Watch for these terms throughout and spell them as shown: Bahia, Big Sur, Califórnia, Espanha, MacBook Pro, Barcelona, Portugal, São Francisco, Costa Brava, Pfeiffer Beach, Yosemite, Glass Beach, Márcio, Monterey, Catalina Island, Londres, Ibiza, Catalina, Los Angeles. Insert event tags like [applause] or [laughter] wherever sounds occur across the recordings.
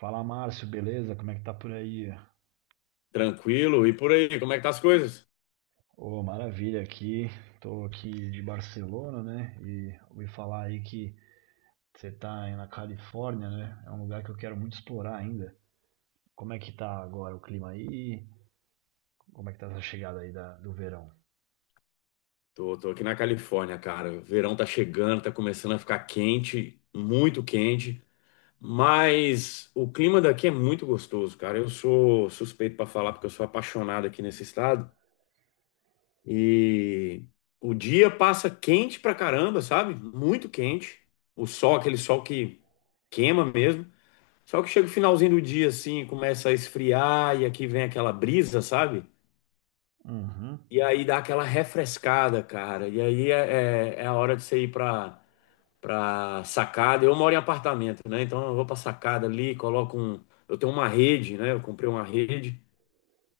Fala Márcio, beleza? Como é que tá por aí? Tranquilo, e por aí, como é que tá as coisas? Ô, maravilha aqui. Tô aqui de Barcelona, né? E ouvi falar aí que você tá aí na Califórnia, né? É um lugar que eu quero muito explorar ainda. Como é que tá agora o clima aí? Como é que tá essa chegada aí do verão? Tô aqui na Califórnia, cara. O verão tá chegando, tá começando a ficar quente, muito quente, mas o clima daqui é muito gostoso, cara. Eu sou suspeito pra falar porque eu sou apaixonado aqui nesse estado. E o dia passa quente pra caramba, sabe? Muito quente. O sol, aquele sol que queima mesmo. Só que chega o finalzinho do dia assim, começa a esfriar e aqui vem aquela brisa, sabe? Uhum, E aí dá aquela refrescada, cara. E aí é a hora de você ir pra sacada. Eu moro em apartamento, né? Então eu vou pra sacada ali, coloco um. Eu tenho uma rede, né? Eu comprei uma rede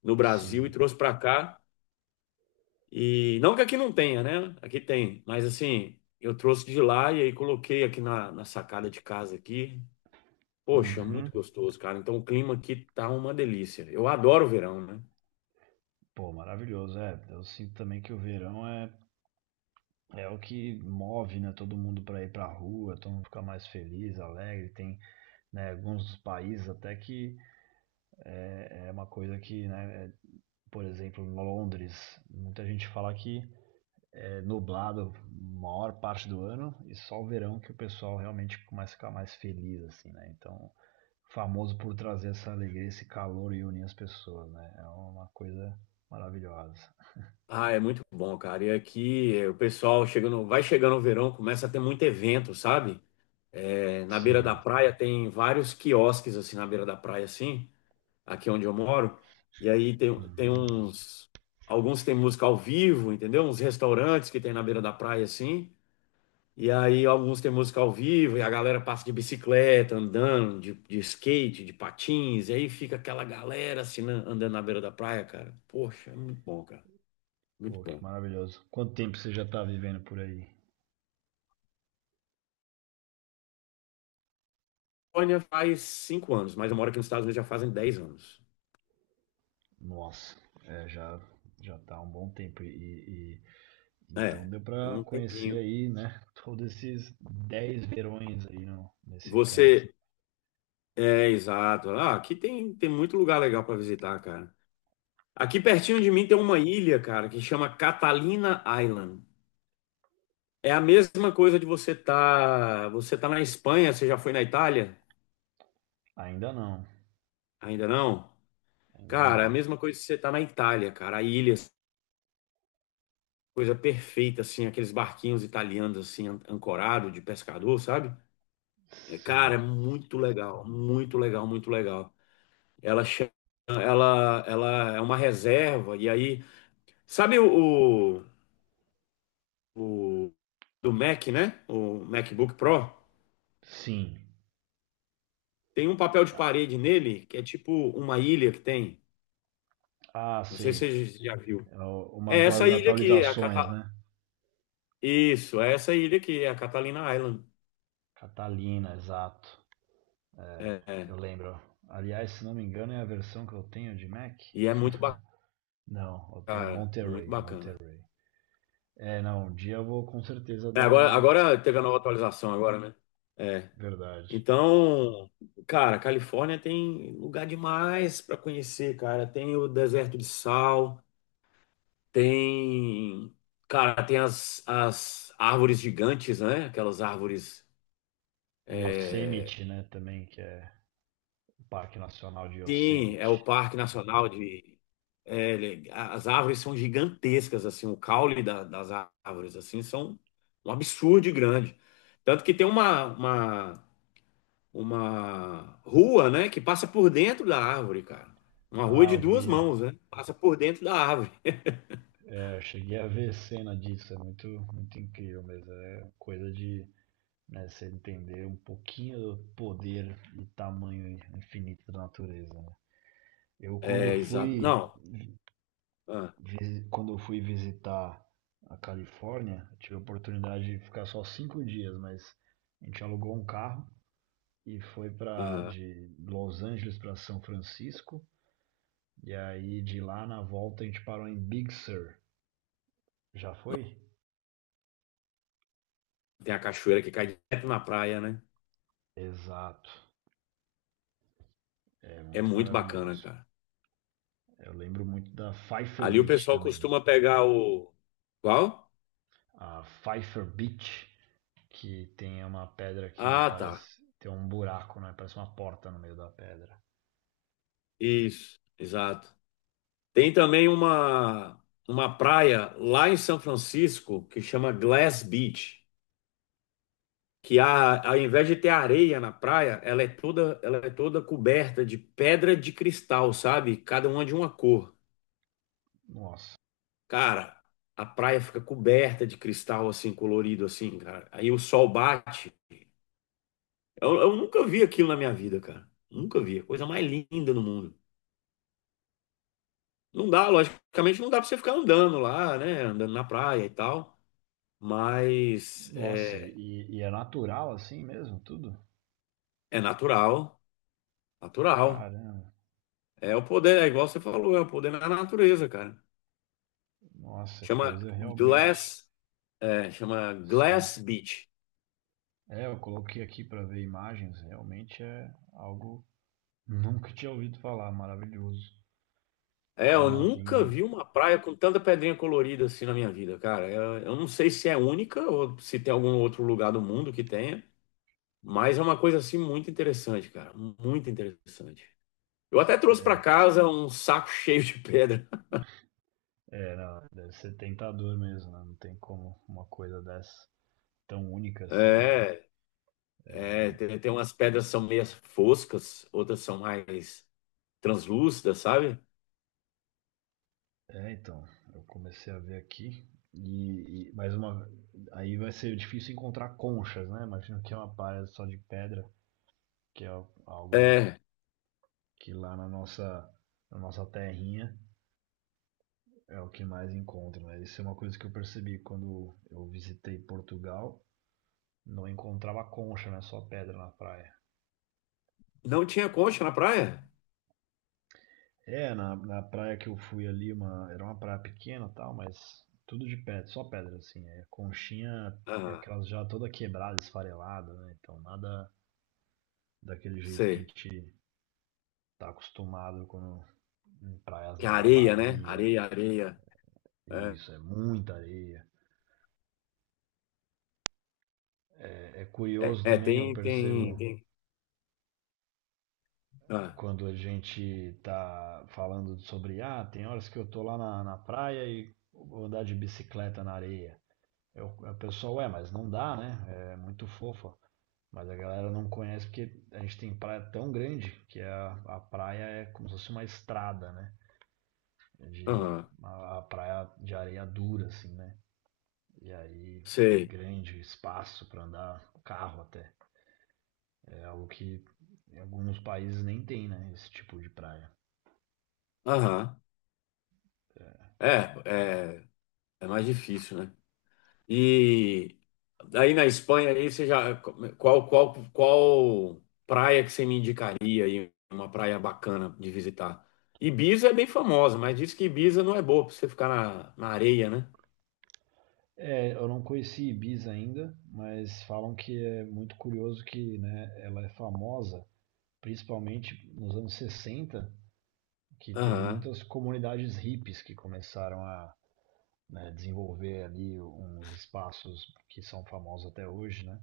no Brasil e sim. trouxe pra cá. E não que aqui não tenha, né? Aqui tem. Mas assim, eu trouxe de lá e aí coloquei aqui na sacada de casa aqui. Poxa, Uhum. muito gostoso, cara. Então o clima aqui tá uma delícia. Eu adoro o verão, né? Pô, maravilhoso. É, eu sinto também que o verão é o que move, né? Todo mundo pra ir pra rua, todo mundo fica mais feliz, alegre, tem né, alguns países até que é uma coisa que, né, por exemplo, em Londres, muita gente fala que é nublado a maior parte do ano e só o verão que o pessoal realmente começa a ficar mais feliz, assim, né? Então, famoso por trazer essa alegria, esse calor e unir as pessoas, né? É uma coisa maravilhosa. Ah, é muito bom, cara. E aqui o pessoal chegando, vai chegando o verão, começa a ter muito evento, sabe? Na beira da Sim. praia tem vários quiosques assim na beira da praia, assim, aqui onde eu moro. E aí tem Uhum. uns, alguns tem música ao vivo, entendeu? Uns restaurantes que tem na beira da praia, assim. E aí alguns tem música ao vivo e a galera passa de bicicleta, andando, de skate, de patins. E aí fica aquela galera assim andando na beira da praia, cara. Poxa, é muito bom, cara. Muito Pô, que bom. maravilhoso. Quanto tempo você já está vivendo por aí? Polônia faz 5 anos, mas eu moro aqui nos Estados Unidos já fazem 10 anos. Nossa, é, já tá há um bom tempo e- Então É, deu é para um conhecer tempinho. aí, né, [laughs] todos esses 10 verões aí nesse canto. Você. É, exato. Ah, aqui tem muito lugar legal para visitar, cara. Aqui pertinho de mim tem uma ilha, cara, que chama Catalina Island. É a mesma coisa de você tá na Espanha, você já foi na Itália? Ainda não, Ainda não? ainda Cara, é a não. mesma coisa de você tá na Itália, cara. A ilha, coisa perfeita, assim, aqueles barquinhos italianos, assim, ancorado de pescador, sabe? É, cara, é Sim, muito legal, muito legal, muito legal. Ela, cha- ela é uma reserva, e aí, sabe o do Mac, né? O MacBook Pro? sim. Tem um papel de parede nele, que é tipo uma ilha que tem. Ah, Não sei sei. se você já viu. Uma É das essa ilha aqui, atualizações, né? isso, é essa ilha aqui, é a Catalina Island. Catalina, exato. É, É, é. eu lembro. Aliás, se não me engano, é a versão que eu tenho de Mac. E é muito Não, eu tenho bacana, muito Monterey, bacana. Monterey. É, não, um dia eu vou com certeza É, dar agora, uma agora teve a nova atualização agora, né? É. verdade. Então, cara, Califórnia tem lugar demais para conhecer, cara. Tem o deserto de sal, tem, cara, tem as árvores gigantes, né? Aquelas árvores. é, Yosemite, né, também, que é o Parque Nacional de Sim, é o Yosemite. Parque Nacional de. As árvores são gigantescas, assim, o caule das árvores, assim, são um absurdo de grande. Tanto que tem uma rua, né, que passa por dentro da árvore, cara. Uma rua Ah, de eu duas vi. mãos, né? Passa por dentro da árvore. É, eu cheguei a ver cena disso, é muito, muito incrível, mas é coisa de, né, você entender um pouquinho do poder e tamanho infinito da natureza, né? Eu quando É, exato. fui, Não. Ah, quando eu fui visitar a Califórnia, eu tive a oportunidade de ficar só 5 dias, mas a gente alugou um carro e foi para aham. de Los Angeles para São Francisco, e aí de lá na volta a gente parou em Big Sur. Já foi? Tem a cachoeira que cai direto na praia, né? Exato. É É muito muito bacana, maravilhoso. cara. Eu lembro muito da Pfeiffer Ali o Beach pessoal também. costuma pegar o. Qual? A Pfeiffer Beach, que tem uma pedra que Ah, parece tá. ter um buraco, né? Parece uma porta no meio da pedra. Isso, exato. Tem também uma praia lá em São Francisco que chama Glass Beach. Que a, ao invés de ter areia na praia, ela é toda coberta de pedra de cristal, sabe? Cada uma de uma cor. Nossa. Cara, a praia fica coberta de cristal assim colorido assim, cara. Aí o sol bate. Eu nunca vi aquilo na minha vida, cara. Nunca vi. Coisa mais linda no mundo. Não dá, logicamente, não dá pra você ficar andando lá, né? Andando na praia e tal. Mas Nossa, é, e é natural assim mesmo, tudo? é natural, natural. Caramba. É o poder, é igual você falou, é o poder da natureza, cara. Nossa, é Chama coisa realmente. Glass, chama Sim. Glass Beach. É, eu coloquei aqui para ver imagens, realmente é algo nunca tinha ouvido falar, maravilhoso. É, É, eu não, tem. nunca vi uma praia com tanta pedrinha colorida assim na minha vida, cara. Eu não sei se é única ou se tem algum outro lugar do mundo que tenha, mas é uma coisa assim muito interessante, cara, muito interessante. Eu até trouxe pra casa um saco [laughs] cheio de pedra. [laughs] É, não, deve ser tentador mesmo, né? Não tem como uma coisa dessa tão única assim, né? É, tem umas pedras que são meio foscas, outras são mais translúcidas, sabe? É, então, eu comecei a ver aqui e mais uma, aí vai ser difícil encontrar conchas, né? Imagino que é uma praia só de pedra, que é algo É, que lá na nossa terrinha é o que mais encontra, né? Isso é uma coisa que eu percebi quando eu visitei Portugal, não encontrava concha, né? Só pedra na praia. não tinha concha na praia? É, na praia que eu fui ali, uma, era uma praia pequena e tal, mas tudo de pedra, só pedra, assim. É, conchinha, é Ah, aquelas já toda quebrada, esfarelada, né? Então nada daquele jeito que a sei. gente tá acostumado quando, em praias, Que é né, da areia, né? Bahia. Areia, areia. É, Isso, é muita areia. É é, curioso é, também, eu tem, tem, percebo tem. Ah, quando a gente tá falando sobre, ah, tem horas que eu tô lá na praia e vou andar de bicicleta na areia. Eu, o pessoal, é, mas não dá, né? É muito fofa. Mas a galera não conhece porque a gente tem praia tão grande que a praia é como se fosse uma estrada, né? De, aham, a praia de areia dura, assim, né? E aí, e sei. grande espaço para andar carro até. É algo que em alguns países nem tem, né? Esse tipo de praia. Aham. É, é, é mais difícil, né? E aí na Espanha, aí você já. Qual praia que você me indicaria aí? Uma praia bacana de visitar. Ibiza é bem famosa, mas diz que Ibiza não é boa pra você ficar na areia, né? É, eu não conheci Ibiza ainda, mas falam que é muito curioso que, né, ela é famosa, principalmente nos anos 60, que teve Aham, muitas comunidades hippies que começaram a né, desenvolver ali uns espaços que são famosos até hoje, né?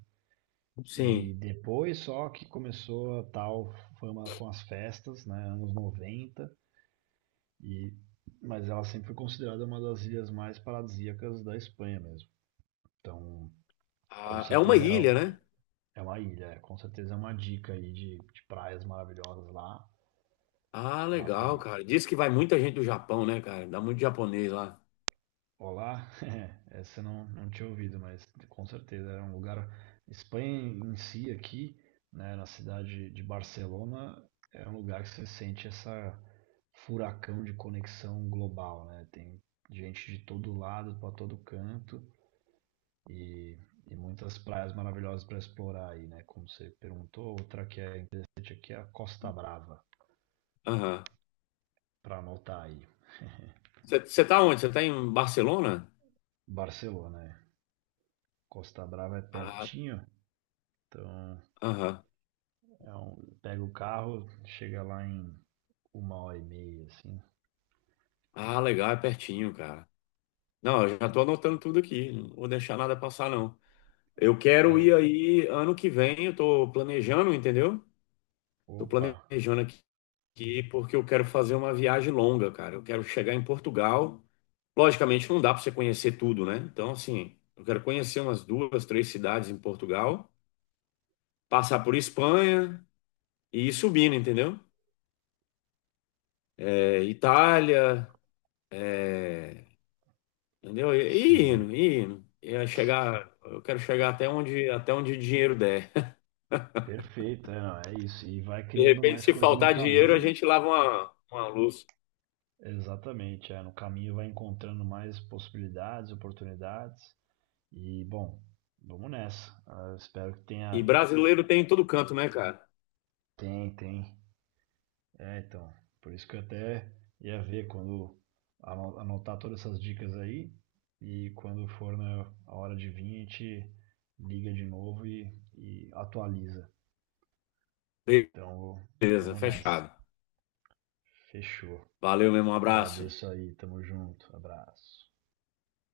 E sim. depois só que começou a tal fama com as festas, né, anos 90 e mas ela sempre foi considerada uma das ilhas mais paradisíacas da Espanha mesmo. Então, com Ah, é uma certeza ilha, é, né? é uma ilha, é, com certeza é uma dica aí de praias maravilhosas lá. Ah, Lá legal, tem cara. Diz que vai muita gente do Japão, né, cara? Dá muito japonês lá. Olá, [laughs] essa eu não tinha ouvido, mas com certeza era um lugar. Espanha em si aqui, né, na cidade de Barcelona, é um lugar que você sente essa furacão de conexão global, né? Tem gente de todo lado, para todo canto e, e muitas praias maravilhosas para explorar aí, né? Como você perguntou, outra que é interessante aqui é a Costa Brava, Aham. para anotar aí. Você tá onde? Você tá em Barcelona? Barcelona, né? Costa Brava é Ah, pertinho, então aham. é um pega o carro, chega lá em uma hora e meia, assim. Ah, legal, é pertinho, cara. Não, eu já tô anotando tudo aqui. Não vou deixar nada passar, não. Eu quero É, ir aí ano que vem. Eu tô planejando, entendeu? Tô opa, planejando aqui porque eu quero fazer uma viagem longa, cara. Eu quero chegar em Portugal. Logicamente, não dá para você conhecer tudo, né? Então, assim, eu quero conhecer umas duas, três cidades em Portugal. Passar por Espanha e ir subindo, entendeu? É, Itália, é, entendeu? E sim, indo, e indo. E aí chegar, eu quero chegar até onde dinheiro der. perfeito, é, não, é isso. E vai De criando repente, mais se coisa no faltar dinheiro, a caminho. gente lava uma luz. Exatamente, é, no caminho vai encontrando mais possibilidades, oportunidades. E, bom, vamos nessa. Ah, espero que E tenha. brasileiro tem em todo canto, né, cara? Tem, tem. É, então, por isso que eu até ia ver quando anotar todas essas dicas aí e quando for na a hora de vir, a gente liga de novo e atualiza. Então, Beleza, vamos nessa. fechado. Fechou. Valeu mesmo, um abraço. Agradeço aí, tamo junto. Abraço.